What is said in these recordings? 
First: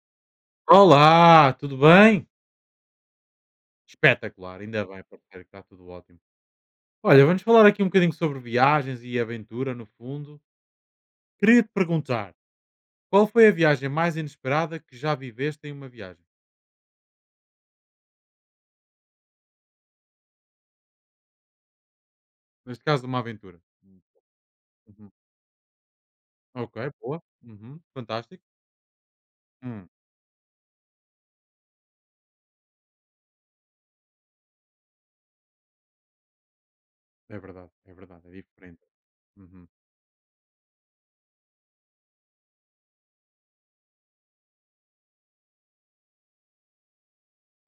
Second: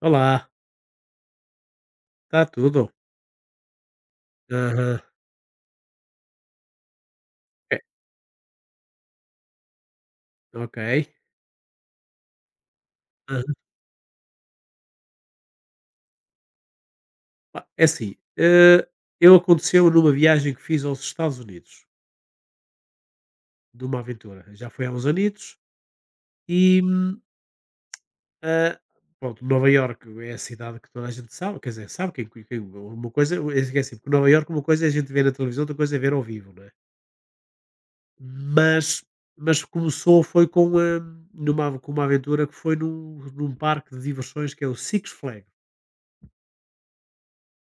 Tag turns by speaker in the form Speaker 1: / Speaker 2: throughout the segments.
Speaker 1: Olá,
Speaker 2: Olá, tudo bem?
Speaker 1: está tudo?
Speaker 2: Espetacular, ainda
Speaker 1: Aham.
Speaker 2: bem, parceiro, que está tudo ótimo. Olha, vamos falar
Speaker 1: É,
Speaker 2: aqui um bocadinho sobre viagens e aventura, no fundo.
Speaker 1: ok.
Speaker 2: Queria te perguntar, qual foi a
Speaker 1: Aham.
Speaker 2: viagem mais inesperada que já viveste em uma viagem?
Speaker 1: Pá, é assim, eu aconteceu numa viagem que fiz aos Estados Unidos,
Speaker 2: Neste caso, uma aventura.
Speaker 1: de uma
Speaker 2: Hum,
Speaker 1: aventura. Já foi há uns
Speaker 2: uhum.
Speaker 1: anitos
Speaker 2: Ok,
Speaker 1: e,
Speaker 2: boa. Uhum, fantástico.
Speaker 1: ah, pronto, Nova
Speaker 2: Hum,
Speaker 1: Iorque é a cidade que toda a gente sabe, quer dizer, sabe quem, uma coisa, é assim, porque Nova Iorque uma coisa é a gente ver na televisão, outra coisa é ver ao vivo, não é?
Speaker 2: é verdade, é verdade, é diferente.
Speaker 1: Mas, mas
Speaker 2: Uhum,
Speaker 1: começou, foi com, numa, com uma aventura que foi num parque de diversões que é o Six Flags.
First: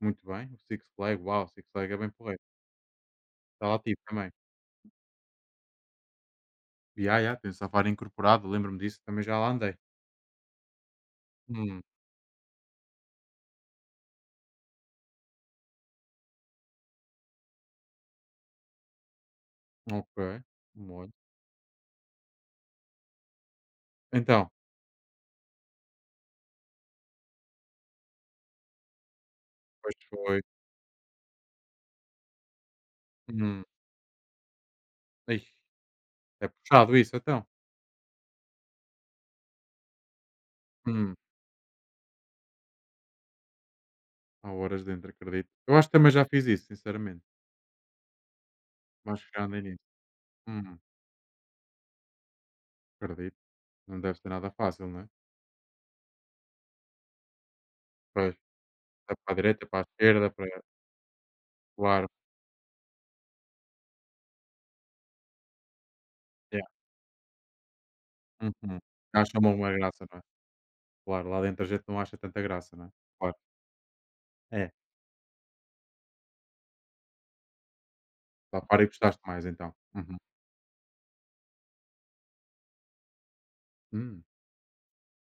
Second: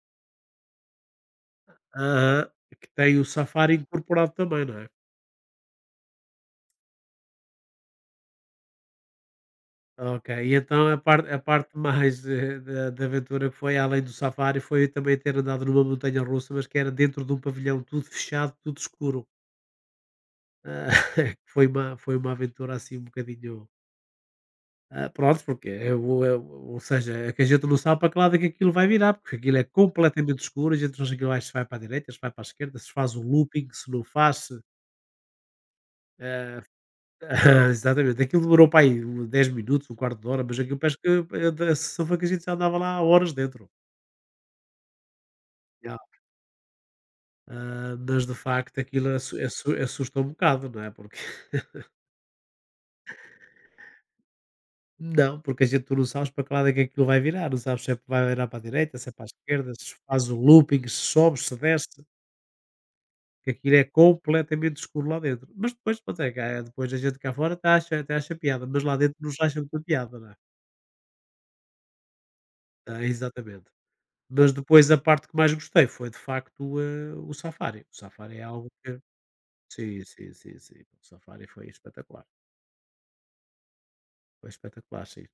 Speaker 2: muito bem, o Six Flag, uau, o Six Flag é bem porreiro.
Speaker 1: Aham. Que tem o
Speaker 2: Está
Speaker 1: safari
Speaker 2: lá ativo também.
Speaker 1: incorporado também, não é?
Speaker 2: E yeah, yeah, tem safari incorporado, lembro-me disso, também já lá andei.
Speaker 1: Ok, e então a parte
Speaker 2: Hum,
Speaker 1: mais, da aventura que foi além do safari foi também ter andado numa montanha russa, mas que era dentro de um pavilhão tudo fechado, tudo escuro.
Speaker 2: Ok,
Speaker 1: Ah,
Speaker 2: muito.
Speaker 1: foi uma aventura assim um bocadinho,
Speaker 2: Então.
Speaker 1: pronto, porque é ou seja, é que a gente não sabe para que lado é que aquilo vai virar, porque aquilo é
Speaker 2: Pois
Speaker 1: completamente
Speaker 2: foi.
Speaker 1: escuro, a gente não sabe se aquilo vai para a direita, se vai para a esquerda, se faz o
Speaker 2: Hum.
Speaker 1: looping, se não faz, se,
Speaker 2: Ai, é
Speaker 1: ah
Speaker 2: puxado isso então.
Speaker 1: exatamente, aquilo demorou para aí um 10 minutos, um quarto de hora, mas aquilo parece que
Speaker 2: Hum.
Speaker 1: a sensação foi que a gente já andava lá há horas dentro.
Speaker 2: Há horas dentro, acredito. Eu acho que
Speaker 1: Ya.
Speaker 2: também já fiz isso, sinceramente.
Speaker 1: Mas de facto aquilo
Speaker 2: Acho que já andei nisso.
Speaker 1: assusta um bocado,
Speaker 2: Hum.
Speaker 1: não é, porque
Speaker 2: Acredito. Não deve ser nada fácil, não é?
Speaker 1: não, porque a gente tu não sabes para que lado é que aquilo vai virar, não sabes se vai
Speaker 2: Pois.
Speaker 1: virar para a direita, se é
Speaker 2: Dá
Speaker 1: para a
Speaker 2: para a direita,
Speaker 1: esquerda,
Speaker 2: para a
Speaker 1: se faz
Speaker 2: esquerda,
Speaker 1: o
Speaker 2: para.
Speaker 1: looping, se sobe, se desce,
Speaker 2: Claro.
Speaker 1: que aquilo é completamente escuro lá dentro. Mas depois, pronto, é
Speaker 2: Yeah.
Speaker 1: cá depois a gente cá fora até acha piada,
Speaker 2: Uhum.
Speaker 1: mas lá dentro
Speaker 2: Acham
Speaker 1: nos acham
Speaker 2: alguma
Speaker 1: tanta
Speaker 2: graça,
Speaker 1: piada,
Speaker 2: não é?
Speaker 1: não é?
Speaker 2: Claro, lá dentro a gente não acha tanta graça, não é? Claro.
Speaker 1: Exatamente. Mas
Speaker 2: É.
Speaker 1: depois a parte que mais gostei foi de facto, o Safari. O Safari é
Speaker 2: Lá
Speaker 1: algo
Speaker 2: para e
Speaker 1: que
Speaker 2: gostaste mais então.
Speaker 1: sim,
Speaker 2: Uhum.
Speaker 1: sim, sim, sim. O Safari
Speaker 2: Hum.
Speaker 1: foi espetacular, sim.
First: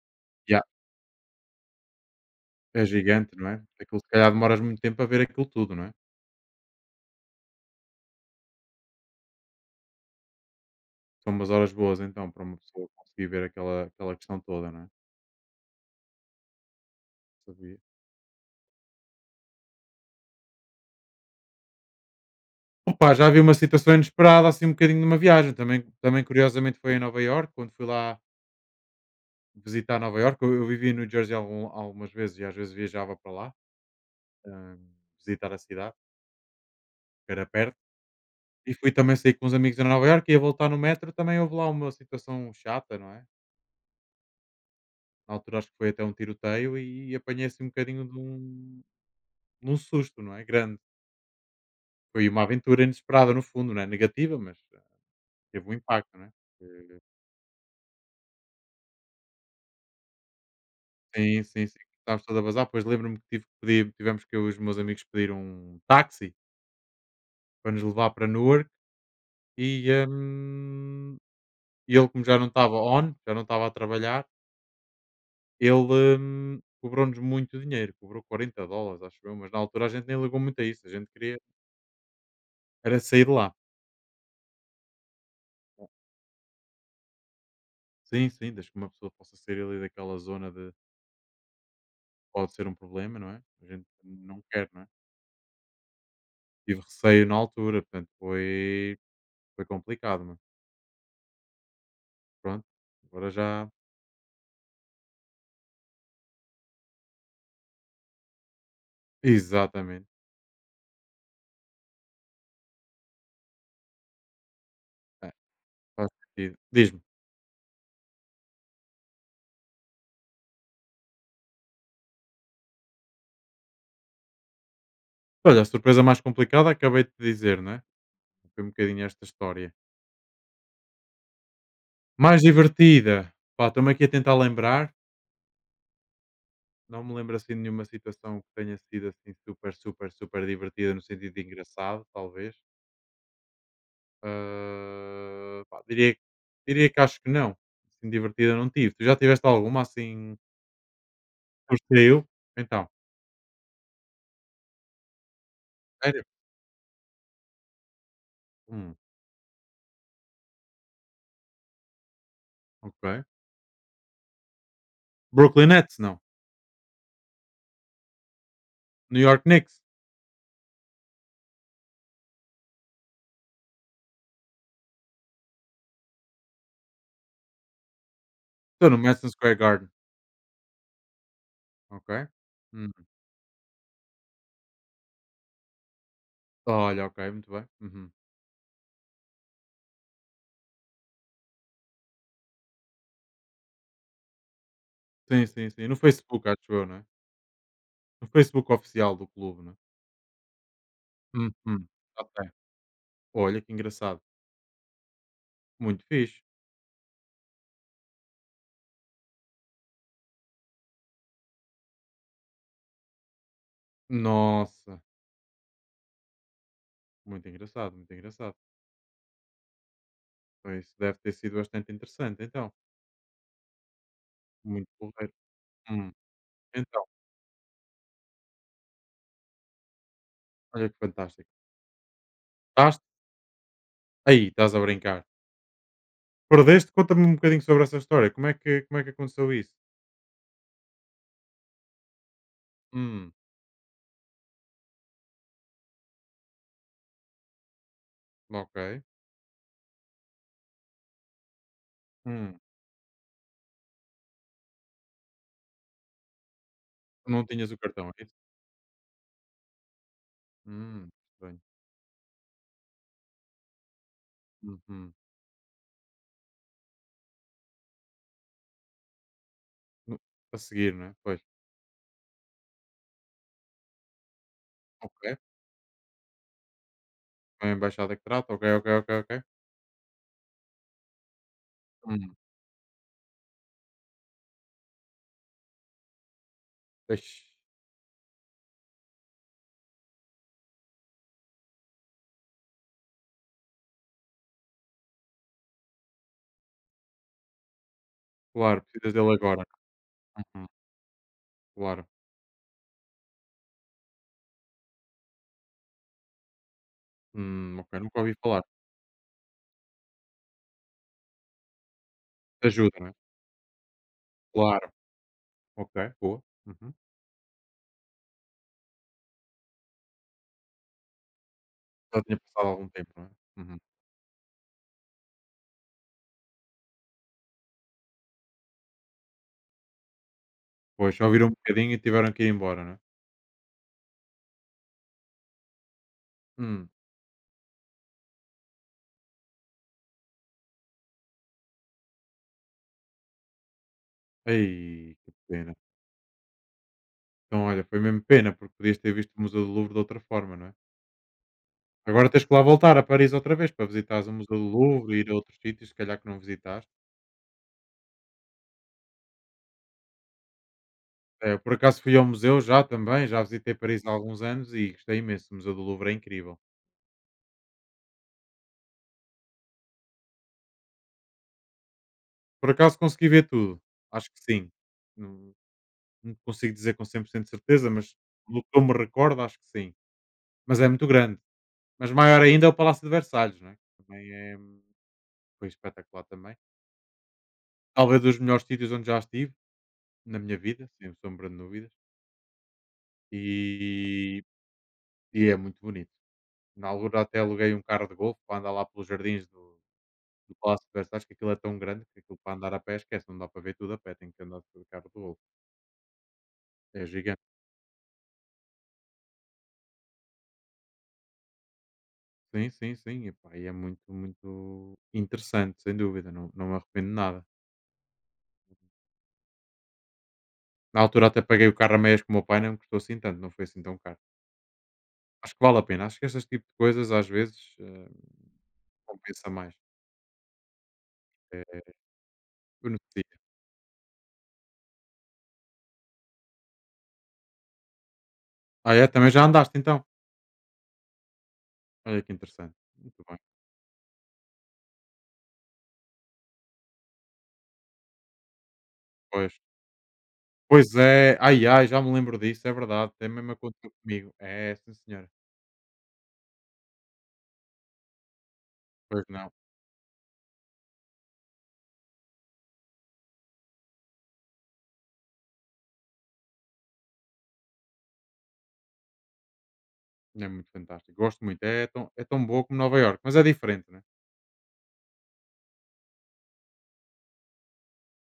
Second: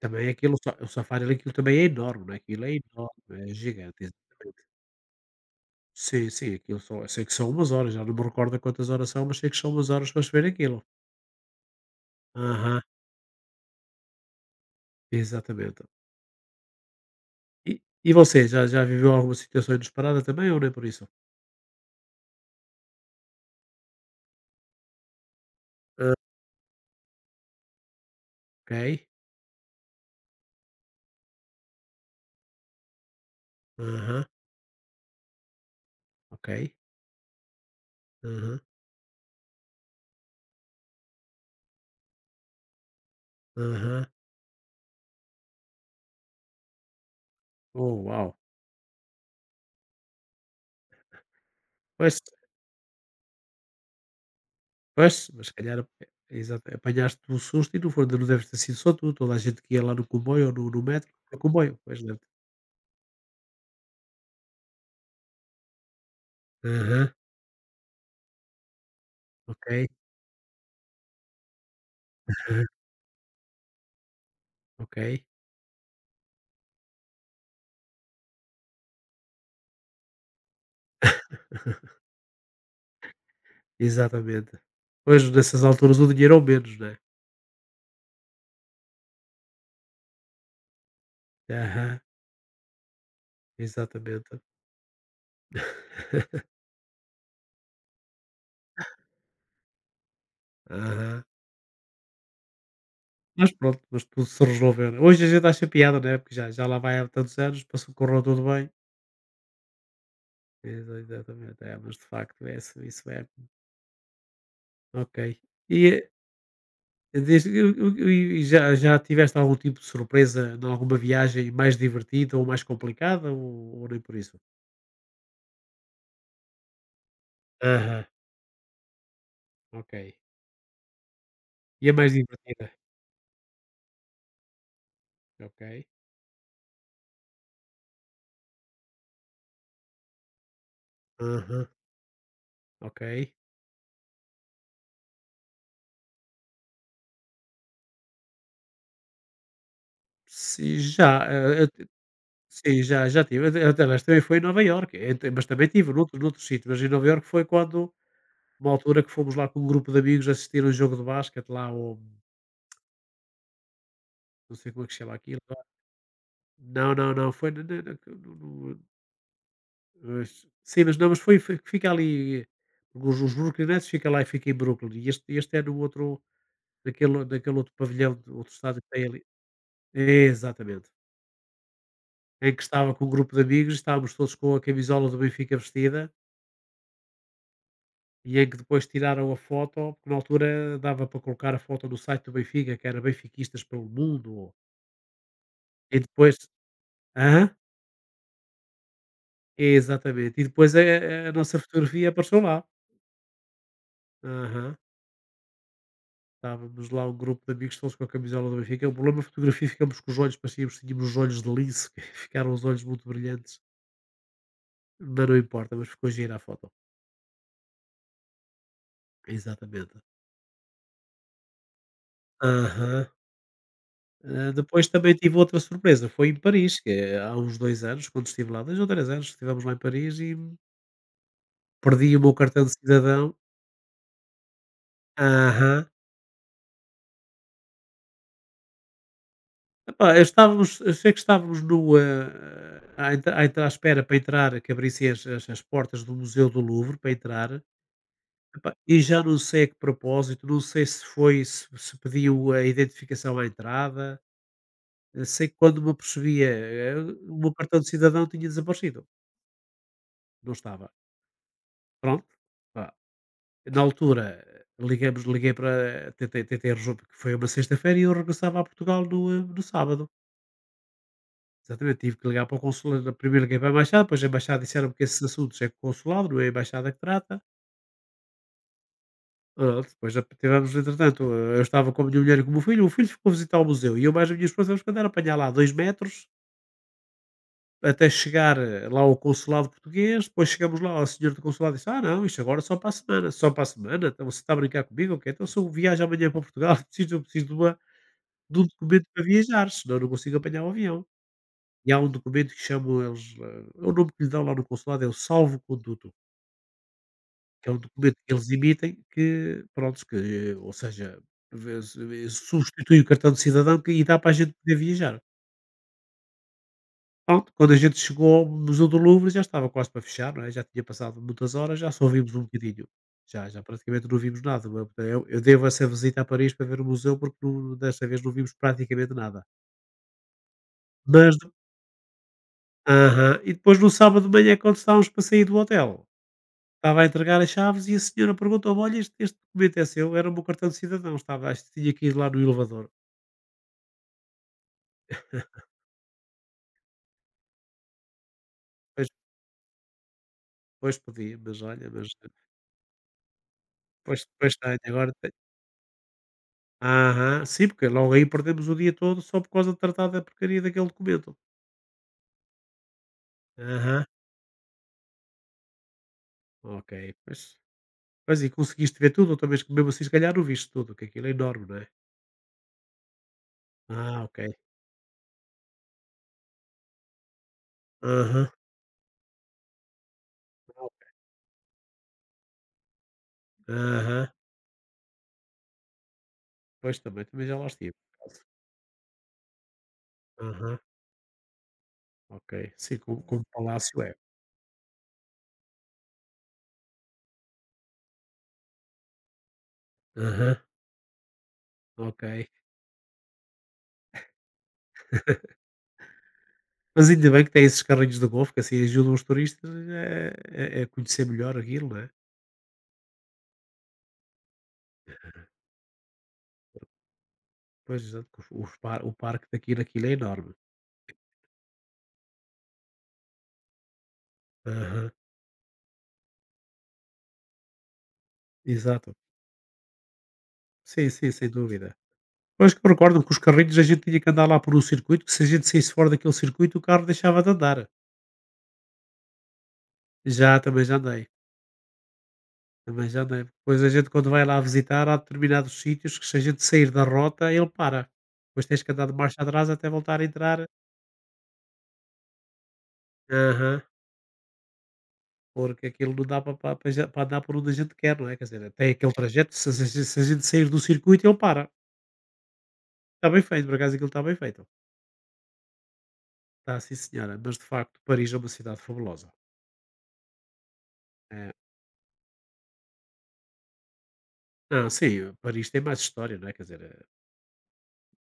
Speaker 1: Também aquilo
Speaker 2: Yeah.
Speaker 1: só o Safari ali aquilo também é enorme, não é, aquilo é
Speaker 2: É gigante,
Speaker 1: enorme,
Speaker 2: não
Speaker 1: é
Speaker 2: é? Aquilo
Speaker 1: gigante,
Speaker 2: se calhar demoras
Speaker 1: exatamente.
Speaker 2: muito tempo a ver aquilo tudo, não é?
Speaker 1: Sim, sim, aquilo são eu sei que são umas horas, já não me recordo a quantas horas são, mas sei que são umas horas para se ver aquilo.
Speaker 2: São umas horas boas então para uma
Speaker 1: Aham,
Speaker 2: pessoa conseguir ver aquela, aquela questão toda, não é?
Speaker 1: exatamente. E
Speaker 2: Sabia.
Speaker 1: e você, já viveu alguma situação inesperada também ou nem por isso?
Speaker 2: Opa, já vi uma situação inesperada, assim, um bocadinho numa viagem. Também,
Speaker 1: Ah,
Speaker 2: também curiosamente, foi em Nova Iorque, quando fui lá
Speaker 1: ok.
Speaker 2: visitar Nova Iorque. Eu vivi no Jersey algumas vezes e às vezes viajava para lá,
Speaker 1: Aham,
Speaker 2: ah, visitar a cidade,
Speaker 1: ok.
Speaker 2: que era perto.
Speaker 1: Aham,
Speaker 2: E fui também sair com uns amigos em Nova Iorque e a voltar no metro também houve lá uma situação chata, não é?
Speaker 1: aham.
Speaker 2: Na altura acho que foi até um tiroteio e apanhei assim um
Speaker 1: Oh,
Speaker 2: bocadinho de
Speaker 1: uau!
Speaker 2: um, de um susto, não é? Grande.
Speaker 1: Pois.
Speaker 2: Foi uma aventura inesperada no fundo, não é? Negativa, mas
Speaker 1: Pois, mas se
Speaker 2: teve um
Speaker 1: calhar
Speaker 2: impacto, não é?
Speaker 1: exato, apanhaste um susto e não foi não deves ter sido só tu, toda a gente que ia lá no comboio ou no metro, no
Speaker 2: Sim, sim,
Speaker 1: comboio,
Speaker 2: sim.
Speaker 1: pois deve,
Speaker 2: Estavas todo a bazar. Pois lembro-me que tivemos que eu e os meus amigos pedir um táxi
Speaker 1: aham,
Speaker 2: para nos levar para Newark
Speaker 1: ok,
Speaker 2: e, hum, e ele, como
Speaker 1: aham,
Speaker 2: já não estava a trabalhar,
Speaker 1: ok,
Speaker 2: ele, cobrou-nos muito dinheiro, cobrou 40 dólares, acho eu, mas na altura a gente nem ligou muito a isso, a gente queria era sair de lá.
Speaker 1: exatamente. Pois, nessas alturas o dinheiro ao menos, né.
Speaker 2: Sim, sim, desde que uma pessoa possa sair ali daquela zona de
Speaker 1: Aham,
Speaker 2: pode ser um problema, não é? A gente
Speaker 1: exatamente,
Speaker 2: não quer, não é? Tive receio na altura, portanto foi complicado, mas
Speaker 1: aham.
Speaker 2: pronto, agora
Speaker 1: Mas
Speaker 2: já.
Speaker 1: pronto, mas tudo se resolveu, né. Hoje a gente acha piada, né, porque já lá vai há tantos anos, passou correu tudo bem.
Speaker 2: Exatamente.
Speaker 1: Exatamente, é, mas de facto é isso é, ok.
Speaker 2: É, faz
Speaker 1: E
Speaker 2: sentido. Diz-me,
Speaker 1: Desde eu e já tiveste algum tipo de surpresa em alguma viagem mais divertida ou mais complicada ou nem por isso?
Speaker 2: olha, a surpresa mais complicada acabei de te dizer, não é?
Speaker 1: Aham,
Speaker 2: Foi um bocadinho esta história.
Speaker 1: ok. E a mais
Speaker 2: Mais
Speaker 1: divertida?
Speaker 2: divertida, pá, estou-me aqui a tentar lembrar.
Speaker 1: Ok.
Speaker 2: Não me lembro assim de nenhuma situação que tenha sido assim super, super, super divertida no sentido de
Speaker 1: Aham,
Speaker 2: engraçado, talvez.
Speaker 1: ok.
Speaker 2: Ah, pá, diria que acho que não. Assim, divertida não tive. Tu já tiveste alguma assim?
Speaker 1: Se já, eu te
Speaker 2: Curtiu?
Speaker 1: sim,
Speaker 2: Então,
Speaker 1: já tive, até até aliás também foi em Nova Iorque, eh, t mas também tive noutro
Speaker 2: sério?
Speaker 1: noutro sítio, mas em Nova Iorque foi quando uma
Speaker 2: Hum,
Speaker 1: altura que fomos lá com um grupo de amigos assistir um jogo de basquete lá ao
Speaker 2: ok.
Speaker 1: não sei como é que se chama aquilo.
Speaker 2: Brooklyn Nets, não.
Speaker 1: Não, não, não, foi na.
Speaker 2: New York Knicks.
Speaker 1: Mas, sim, mas não, mas foi que fica ali, os Brooklynets fica lá e fica em Brooklyn, e este é no outro, naquele outro pavilhão do outro estádio que
Speaker 2: Estou no
Speaker 1: tem ali.
Speaker 2: Madison Square Garden.
Speaker 1: É, exatamente.
Speaker 2: Ok.
Speaker 1: Em que estava
Speaker 2: Hum.
Speaker 1: com um grupo de amigos, estávamos todos com a camisola do Benfica vestida,
Speaker 2: Olha, ok, muito bem. Uhum.
Speaker 1: e em que depois tiraram a foto, porque na altura dava para colocar a foto no site do Benfica, que era Benfiquistas pelo Mundo, ou
Speaker 2: Sim, sim, sim. No
Speaker 1: e depois,
Speaker 2: Facebook, acho eu, não é?
Speaker 1: aham,
Speaker 2: No Facebook oficial do clube, não é?
Speaker 1: exatamente, e depois a nossa
Speaker 2: Uhum.
Speaker 1: fotografia
Speaker 2: Ok.
Speaker 1: apareceu lá.
Speaker 2: Olha que engraçado.
Speaker 1: Aham.
Speaker 2: Muito fixe.
Speaker 1: Estávamos lá um grupo de amigos todos com a camisola do Benfica. O problema da fotografia ficamos com os olhos, parecíamos que tínhamos os olhos de lince, que ficaram os olhos muito brilhantes,
Speaker 2: Nossa,
Speaker 1: mas não importa, mas ficou gira a foto.
Speaker 2: muito engraçado, muito engraçado.
Speaker 1: Exatamente.
Speaker 2: Então, isso deve ter sido bastante interessante, então.
Speaker 1: Aham. Depois
Speaker 2: Muito
Speaker 1: também
Speaker 2: porreiro.
Speaker 1: tive outra surpresa,
Speaker 2: Hum.
Speaker 1: foi em Paris, que
Speaker 2: Então,
Speaker 1: é há uns dois anos, quando estive lá, dois ou três anos, estivemos lá em Paris e
Speaker 2: olha que fantástico.
Speaker 1: perdi o meu cartão de
Speaker 2: Estás
Speaker 1: cidadão.
Speaker 2: aí, estás a brincar.
Speaker 1: Aham.
Speaker 2: Perdeste? Conta-me um bocadinho sobre essa história. Como é que aconteceu isso?
Speaker 1: Epá, eu sei que estávamos no, ah, à,
Speaker 2: Hum,
Speaker 1: entra- à entra- à espera para entrar, que abrissem as portas do Museu do Louvre para entrar. Epá, e
Speaker 2: ok.
Speaker 1: já não sei a que propósito, não sei se foi, se pediu
Speaker 2: Hum.
Speaker 1: a identificação à entrada, sei que quando me apercebia, o
Speaker 2: Não
Speaker 1: meu
Speaker 2: tinhas o
Speaker 1: cartão de
Speaker 2: cartão, é
Speaker 1: cidadão
Speaker 2: isso?
Speaker 1: tinha desaparecido, não estava.
Speaker 2: Estranho.
Speaker 1: Pronto, pá, na altura,
Speaker 2: Uhum.
Speaker 1: liguei para, tentei resolver, que foi uma sexta-feira e eu regressava a Portugal no sábado.
Speaker 2: No a seguir, não é? Pois,
Speaker 1: Exatamente, tive que ligar para o consulado, primeiro liguei para a embaixada, depois a embaixada disseram que esses
Speaker 2: ok.
Speaker 1: assuntos é com o consulado, não é a embaixada que trata.
Speaker 2: É a embaixada que trata, ok, ok, ok, ok.
Speaker 1: Pronto, depois tivemos, entretanto, eu estava com a minha
Speaker 2: Hum.
Speaker 1: mulher e com o meu filho, o filho ficou a visitar o museu e eu mais a minha esposa, tivemos que andar a apanhar lá dois metros
Speaker 2: Pois,
Speaker 1: até chegar lá ao consulado português, depois chegamos lá, a senhora do consulado disse, ah não, isto agora é só para a semana, só para a semana, então você está a brincar comigo, ok? Então se eu viajo amanhã para Portugal, eu preciso de um
Speaker 2: claro,
Speaker 1: documento
Speaker 2: precisas
Speaker 1: para
Speaker 2: dele agora.
Speaker 1: viajar, senão não consigo apanhar
Speaker 2: Uhum,
Speaker 1: o avião. E há
Speaker 2: claro.
Speaker 1: um documento que chamam eles, é o nome que lhe dão lá no consulado é o salvo-conduto. Que é um
Speaker 2: Ok,
Speaker 1: documento
Speaker 2: nunca
Speaker 1: que
Speaker 2: ouvi
Speaker 1: eles
Speaker 2: falar.
Speaker 1: emitem que, pronto que ou seja, vê se
Speaker 2: Te
Speaker 1: substitui
Speaker 2: ajuda,
Speaker 1: o
Speaker 2: não é?
Speaker 1: cartão de cidadão que e dá para a gente poder
Speaker 2: Claro,
Speaker 1: viajar.
Speaker 2: ok, boa. Uhum.
Speaker 1: Pronto, quando a gente chegou ao Museu do Louvre já estava quase para fechar, não é, já tinha passado muitas horas, já só
Speaker 2: Já
Speaker 1: vimos
Speaker 2: tinha
Speaker 1: um
Speaker 2: passado
Speaker 1: bocadinho,
Speaker 2: algum tempo, não é?
Speaker 1: já
Speaker 2: Uhum.
Speaker 1: praticamente não vimos nada, não é, eu devo essa visita a Paris para ver o museu porque não desta vez não vimos praticamente nada.
Speaker 2: Pois, já
Speaker 1: Mas
Speaker 2: ouviram um bocadinho e tiveram que ir embora, não é?
Speaker 1: aham, e depois no sábado de manhã quando estávamos para sair do hotel,
Speaker 2: Hum.
Speaker 1: estava a entregar as chaves e a senhora perguntou: olha, este documento é seu, era o meu cartão de cidadão, estava, acho que tinha que ir lá no elevador.
Speaker 2: Ai, que pena. Então, olha, foi mesmo pena, porque podias
Speaker 1: Pois,
Speaker 2: ter visto o Museu do Louvre de outra forma, não é?
Speaker 1: pois podia, mas olha, mas
Speaker 2: Agora tens que lá voltar a Paris outra vez para
Speaker 1: depois,
Speaker 2: visitares o
Speaker 1: depois
Speaker 2: Museu do
Speaker 1: tenho, agora
Speaker 2: Louvre e ir
Speaker 1: tenho.
Speaker 2: a outros sítios, se calhar que não visitaste.
Speaker 1: Aham, sim, porque logo aí perdemos o dia todo só por causa de tratar da porcaria daquele documento.
Speaker 2: É, eu por acaso fui ao museu já também, já visitei
Speaker 1: Aham,
Speaker 2: Paris há alguns anos e gostei imenso. O Museu do Louvre é incrível.
Speaker 1: ok, pois. Pois e conseguiste ver tudo, outra vez que mesmo assim se calhar não viste tudo, que aquilo é enorme, não é?
Speaker 2: Por acaso consegui ver tudo?
Speaker 1: Ah,
Speaker 2: Acho
Speaker 1: ok.
Speaker 2: que sim. Não, não consigo dizer com 100% de certeza, mas
Speaker 1: Aham,
Speaker 2: do que eu me recordo, acho que sim. Mas é muito grande. Mas maior ainda é o Palácio de Versalhes, não é?
Speaker 1: aham,
Speaker 2: Também é, foi espetacular também.
Speaker 1: pois também já lá estive.
Speaker 2: Talvez
Speaker 1: Por,
Speaker 2: dos melhores sítios onde já estive na minha
Speaker 1: aham,
Speaker 2: vida, sem sombra de dúvidas.
Speaker 1: ok. Sim, como palácio é.
Speaker 2: E, e é muito bonito. Na altura até aluguei um carro de golfe para andar lá pelos jardins do. No
Speaker 1: Aham,
Speaker 2: Palácio de Versalhes, que aquilo é tão grande que
Speaker 1: ok.
Speaker 2: aquilo para andar a pé esquece, não dá para ver tudo a pé, tem que andar de carro do golfe. É
Speaker 1: Mas ainda bem
Speaker 2: gigante.
Speaker 1: que tem esses carrinhos de golfe que assim ajudam os turistas a conhecer melhor aquilo, não é?
Speaker 2: Sim, sim, sim. Epá, e é muito, muito interessante, sem dúvida. Não, não me arrependo de nada.
Speaker 1: Pois, exato, que o os par o parque daquilo aquilo é enorme.
Speaker 2: Na altura até paguei o carro a meias com o meu pai, não me custou assim tanto, não foi assim tão caro.
Speaker 1: Aham,
Speaker 2: Acho que vale a pena. Acho que estes tipo de coisas às vezes
Speaker 1: exato.
Speaker 2: compensa mais.
Speaker 1: Sim, sim, sem dúvida.
Speaker 2: Eh,
Speaker 1: Pois que eu recordo que os
Speaker 2: beneficia.
Speaker 1: carrinhos a gente tinha que andar lá por um circuito, que se a gente saísse fora daquele circuito o carro deixava de andar.
Speaker 2: Ah, é? Também já andaste então?
Speaker 1: Já, também já andei,
Speaker 2: Olha que interessante.
Speaker 1: também já
Speaker 2: Muito bem.
Speaker 1: andei. Pois a gente quando vai lá visitar há determinados sítios que se a gente sair da rota ele para. Depois tens que andar de marcha
Speaker 2: Pois.
Speaker 1: atrás até voltar a entrar.
Speaker 2: Pois é. Ai, ai, já me lembro disso, é verdade. Até mesmo
Speaker 1: Aham.
Speaker 2: aconteceu comigo. É, sim senhora.
Speaker 1: Porque aquilo não dá para já para andar por onde a gente quer, não é, quer dizer, tem aquele
Speaker 2: Pois não.
Speaker 1: trajeto, se a gente sair do circuito ele para. Está bem feito, por acaso aquilo está bem feito. Está sim senhora, mas de facto Paris é uma cidade fabulosa.
Speaker 2: É muito fantástico. Gosto
Speaker 1: Eh,
Speaker 2: muito. É tão boa como Nova York mas é diferente, né?
Speaker 1: não, sim, Paris tem mais história, não é, quer dizer,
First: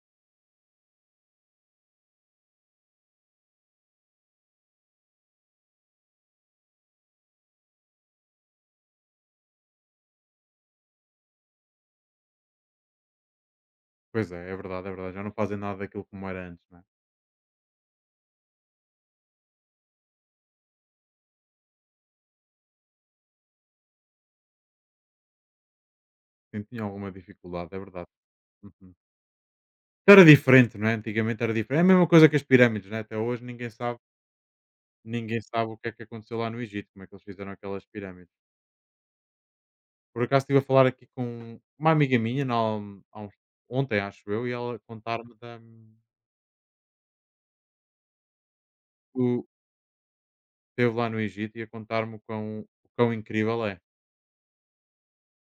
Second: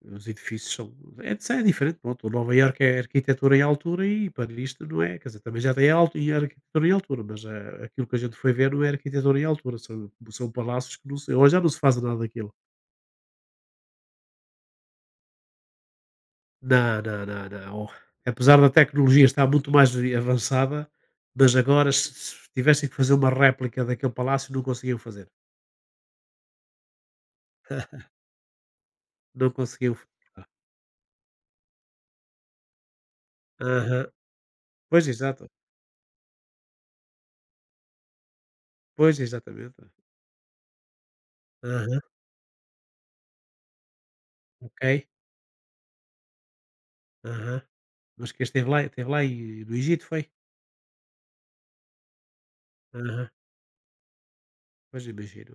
Speaker 1: os edifícios são é de é diferente, pronto, Nova Iorque é arquitetura em altura e Paris não é, quer dizer, também já tem alto e arquitetura em altura, mas, aquilo que a gente foi ver não é arquitetura em altura, são palácios que não se hoje já não se faz nada daquilo.
Speaker 2: Pois é, é verdade, é verdade. Já não fazem nada daquilo como era antes, né?
Speaker 1: Não, não, não, não. Apesar da tecnologia estar muito mais avançada, mas agora se tivessem que fazer uma réplica daquele palácio não conseguiam fazer.
Speaker 2: Sim, tinha alguma dificuldade, é verdade. Uhum.
Speaker 1: Não conseguiam f
Speaker 2: Era diferente, não é? Antigamente era diferente. É a mesma coisa que as pirâmides, né? Até hoje
Speaker 1: aham. Pois,
Speaker 2: ninguém
Speaker 1: exato.
Speaker 2: sabe o que é que aconteceu lá no Egito, como é que eles fizeram aquelas pirâmides.
Speaker 1: Pois, exatamente.
Speaker 2: Por acaso estive a falar aqui com uma
Speaker 1: Aham,
Speaker 2: amiga minha na, há uns- ontem, acho eu, e ela
Speaker 1: ok.
Speaker 2: contar-me da.
Speaker 1: Aham. Mas que esteve lá
Speaker 2: O
Speaker 1: e no Egito, foi?
Speaker 2: Esteve lá no Egito e a contar-me o quão
Speaker 1: Aham.
Speaker 2: incrível é.
Speaker 1: Pois, imagino.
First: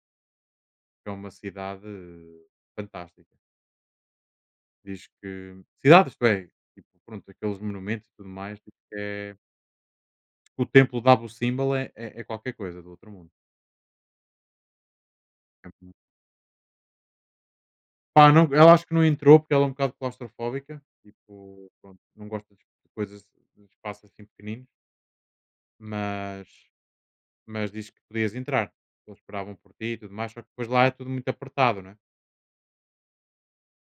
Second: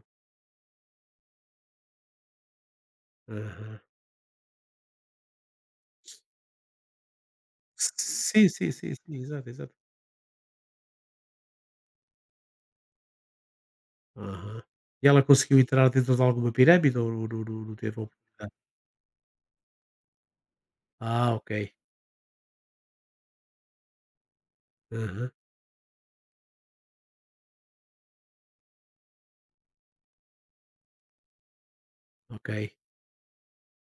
Speaker 2: Que é uma cidade fantástica.
Speaker 1: Aham.
Speaker 2: Diz que cidade, isto é, tipo, pronto, aqueles monumentos e tudo
Speaker 1: Sim,
Speaker 2: mais,
Speaker 1: sim,
Speaker 2: diz
Speaker 1: sim,
Speaker 2: que
Speaker 1: sim.
Speaker 2: é
Speaker 1: Exato, exato.
Speaker 2: que o templo de Abu Simbel é qualquer coisa do outro mundo.
Speaker 1: Aham. E ela conseguiu
Speaker 2: Tipo,
Speaker 1: entrar dentro de alguma pirâmide ou não teve a
Speaker 2: pá, não
Speaker 1: oportunidade?
Speaker 2: ela acho que não entrou, porque ela é um bocado claustrofóbica,
Speaker 1: Ah, ok.
Speaker 2: tipo, pronto, não gosta de coisas, de espaços assim pequeninos,
Speaker 1: Aham,
Speaker 2: mas diz que podias entrar. Eles esperavam por ti e tudo mais, só que depois lá é tudo muito apertado, né,
Speaker 1: ok.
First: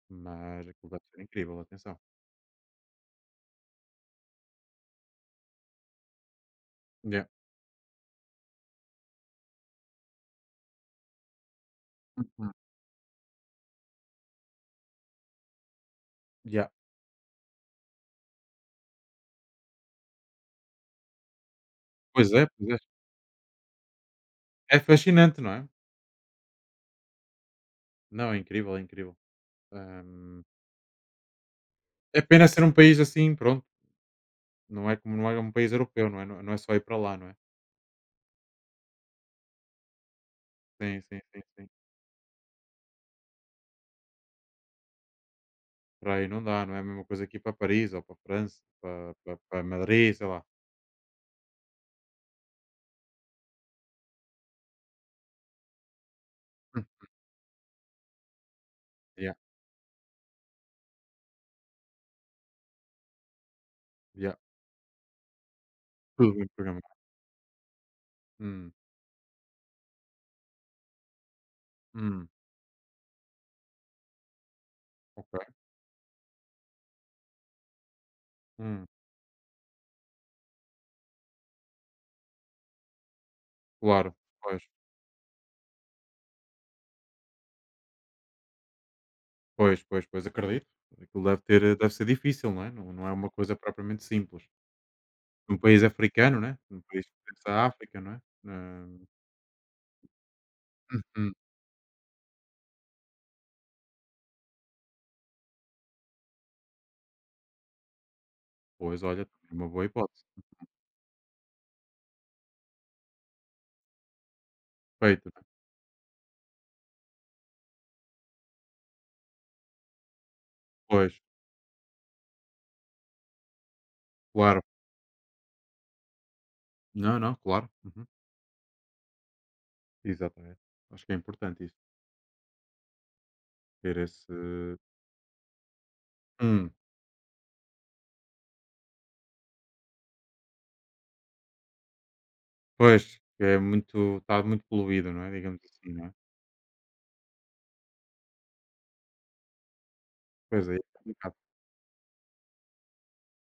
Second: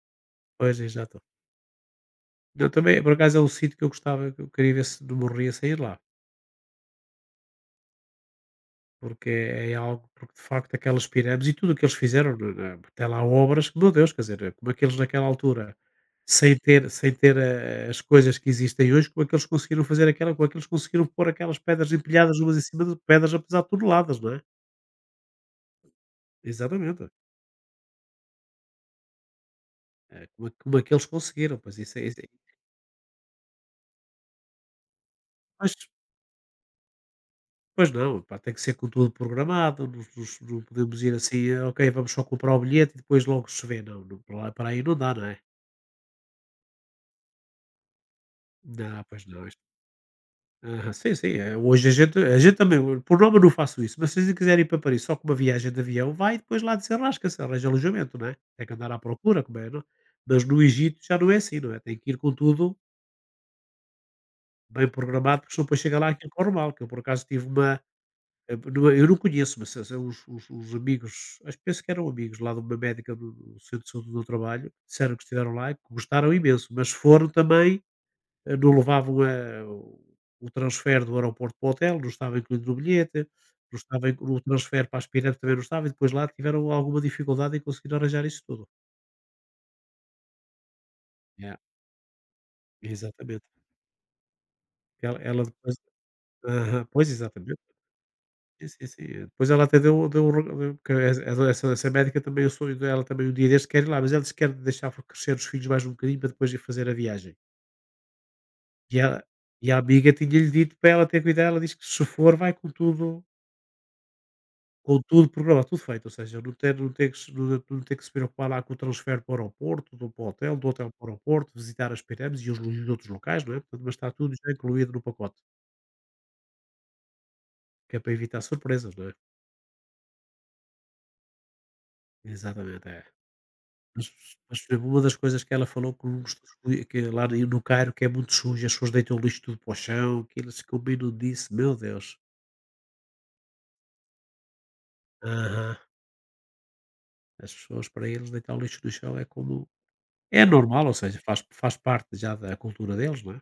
Speaker 2: mas
Speaker 1: Pois,
Speaker 2: aquilo deve
Speaker 1: exato.
Speaker 2: ser incrível, atenção.
Speaker 1: Eu também, por acaso é um sítio que eu gostava, que eu queria ver se não morria sair lá,
Speaker 2: Yeah.
Speaker 1: porque é algo, porque de facto aquelas pirâmides e tudo o que eles fizeram,
Speaker 2: Uhum.
Speaker 1: até lá obras, que, meu Deus, quer dizer, como é que eles naquela altura,
Speaker 2: Yeah.
Speaker 1: sem ter as coisas que existem hoje, como é que eles conseguiram fazer aquela, como é que eles conseguiram pôr aquelas pedras
Speaker 2: Pois
Speaker 1: empilhadas
Speaker 2: é,
Speaker 1: umas em
Speaker 2: pois é.
Speaker 1: cima de pedras, apesar de toneladas, não é?
Speaker 2: É fascinante, não é?
Speaker 1: Exatamente.
Speaker 2: Não, é incrível, é incrível.
Speaker 1: É, como, é, como é que eles conseguiram, pois isso é. Isso
Speaker 2: É pena ser um país assim, pronto, não é como não é um
Speaker 1: é.
Speaker 2: país europeu, não é não não é só ir para lá, não é?
Speaker 1: Pois não, pá, tem que ser com tudo programado, não, não podemos
Speaker 2: Sim,
Speaker 1: ir
Speaker 2: sim, sim,
Speaker 1: assim, "Ah,
Speaker 2: sim.
Speaker 1: ok, vamos só comprar o bilhete e depois logo se vê." Não, não para, para aí não dá, não é?
Speaker 2: Para aí não dá, não é a mesma coisa aqui para Paris ou para França,
Speaker 1: Não,
Speaker 2: para
Speaker 1: pois
Speaker 2: para
Speaker 1: não.
Speaker 2: para Madrid, sei lá.
Speaker 1: Aham, sim, sim. é, Hoje a gente também, eu, por nome eu não faço isso, mas se vocês quiserem ir para Paris só com uma viagem de avião, vai e depois lá
Speaker 2: Hum,
Speaker 1: desenrasca-se, arranja alojamento, não é? Tem que andar à
Speaker 2: yeah,
Speaker 1: procura, como é, não? Mas no Egito já não é assim, não é? Tem que ir com tudo
Speaker 2: yeah,
Speaker 1: bem programado, porque senão depois chega lá aquilo
Speaker 2: tudo bem
Speaker 1: corre mal, que eu por
Speaker 2: programado.
Speaker 1: acaso tive uma.
Speaker 2: Hum,
Speaker 1: Não é, eu não conheço, mas se são os uns uns amigos, acho que penso que eram
Speaker 2: hum,
Speaker 1: amigos lá de uma médica do centro de saúde do trabalho, disseram que estiveram
Speaker 2: ok,
Speaker 1: lá e que gostaram imenso, mas foram também, não
Speaker 2: hum,
Speaker 1: levavam, o transfer do aeroporto para o hotel, não estava incluído no bilhete, não estava
Speaker 2: claro,
Speaker 1: inclu o
Speaker 2: pois,
Speaker 1: transfer para as pirâmides também não estava e depois lá tiveram alguma dificuldade em conseguir arranjar isso tudo.
Speaker 2: pois, pois, pois, acredito. Aquilo
Speaker 1: Yeah,
Speaker 2: deve ser difícil,
Speaker 1: exatamente.
Speaker 2: não é? Não não é uma coisa
Speaker 1: Exatamente.
Speaker 2: propriamente simples.
Speaker 1: Ela
Speaker 2: Um
Speaker 1: depois
Speaker 2: país africano, né, um
Speaker 1: aham,
Speaker 2: país
Speaker 1: pois,
Speaker 2: que pertence
Speaker 1: exatamente.
Speaker 2: à África, não é?
Speaker 1: Sim, sim, sim. Depois ela até deu porque essa
Speaker 2: Uhum,
Speaker 1: essa essa médica também o sonho dela também um dia destes quer ir lá, mas ela disse que quer deixar crescer os filhos mais um bocadinho para depois ir fazer a viagem. E
Speaker 2: pois
Speaker 1: ela
Speaker 2: olha, também é uma
Speaker 1: e a
Speaker 2: boa
Speaker 1: amiga
Speaker 2: hipótese.
Speaker 1: tinha-lhe dito para ela ter cuidado, ela disse que se for vai com tudo
Speaker 2: Perfeito, né?
Speaker 1: programado, tudo feito, ou seja, não tem não ter que se não não ter que se preocupar lá com o transfer para o aeroporto, do para o hotel, do hotel para o
Speaker 2: Pois,
Speaker 1: aeroporto, visitar as pirâmides e os lu e os outros locais, não é, portanto, mas está tudo já
Speaker 2: claro.
Speaker 1: incluído no pacote,
Speaker 2: Não, não, claro.
Speaker 1: que é
Speaker 2: Uhum.
Speaker 1: para evitar surpresas, não é?
Speaker 2: Exatamente. Acho que é importante isso,
Speaker 1: Exatamente, é.
Speaker 2: ter
Speaker 1: Mas mas foi
Speaker 2: esse.
Speaker 1: uma das coisas que ela falou que não,
Speaker 2: Hum,
Speaker 1: que lá no Cairo que é muito sujo, as pessoas deitam o lixo tudo para o chão, que eles ficam bem, disse, meu Deus.
Speaker 2: pois, que é muito. Está muito poluído, não é? Digamos
Speaker 1: Aham.
Speaker 2: assim, não é?
Speaker 1: As pessoas para eles deitar o lixo no chão é como é
Speaker 2: Pois é, é
Speaker 1: normal, ou seja,
Speaker 2: complicado.
Speaker 1: faz parte já da cultura deles, não é?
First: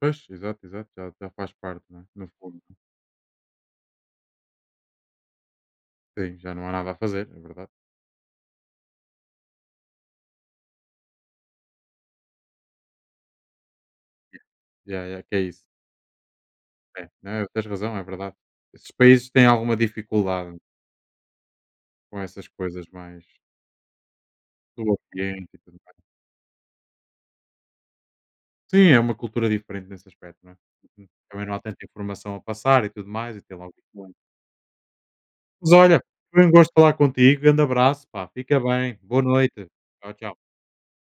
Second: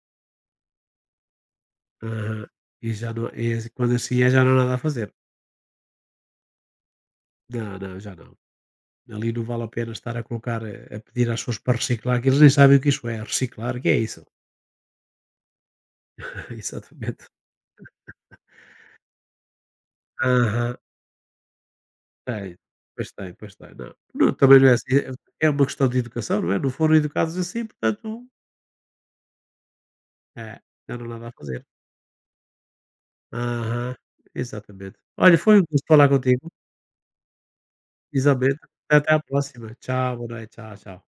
Speaker 2: Pois, exato, exato, já, já faz parte, não é? No
Speaker 1: Aham.
Speaker 2: fundo.
Speaker 1: E já não, e assim, quando assim é já não há nada a fazer.
Speaker 2: Sim, já não há nada a fazer, é verdade.
Speaker 1: Não, não, já não. Ali não vale a pena estar a colocar, a pedir às pessoas para reciclar, que eles nem sabem o que isso é, reciclar, que é isso?
Speaker 2: Já é que é isso. É,
Speaker 1: Exatamente.
Speaker 2: não, é? Tens razão, é verdade. Esses países têm alguma dificuldade
Speaker 1: Aham.
Speaker 2: com essas
Speaker 1: Tem,
Speaker 2: coisas
Speaker 1: pois
Speaker 2: mais
Speaker 1: tem, pois tem. Não, não, também não é assim,
Speaker 2: do
Speaker 1: é
Speaker 2: ambiente e
Speaker 1: uma
Speaker 2: tudo
Speaker 1: questão
Speaker 2: mais.
Speaker 1: de educação, não é? Não foram educados assim, portanto,
Speaker 2: Sim, é uma cultura diferente nesse aspecto, não é?
Speaker 1: é, já não há
Speaker 2: Uhum.
Speaker 1: nada a
Speaker 2: Também não há
Speaker 1: fazer.
Speaker 2: tanta informação a passar e tudo mais, e tem logo.
Speaker 1: Aham, exatamente. Olha, foi um
Speaker 2: Mas
Speaker 1: gosto
Speaker 2: olha,
Speaker 1: falar
Speaker 2: foi
Speaker 1: contigo,
Speaker 2: um gosto falar contigo, grande abraço, pá,
Speaker 1: exatamente.
Speaker 2: fica bem,
Speaker 1: Até a
Speaker 2: boa noite.
Speaker 1: próxima.
Speaker 2: Tchau,
Speaker 1: Tchau, boa
Speaker 2: tchau.
Speaker 1: noite. Tchau, tchau.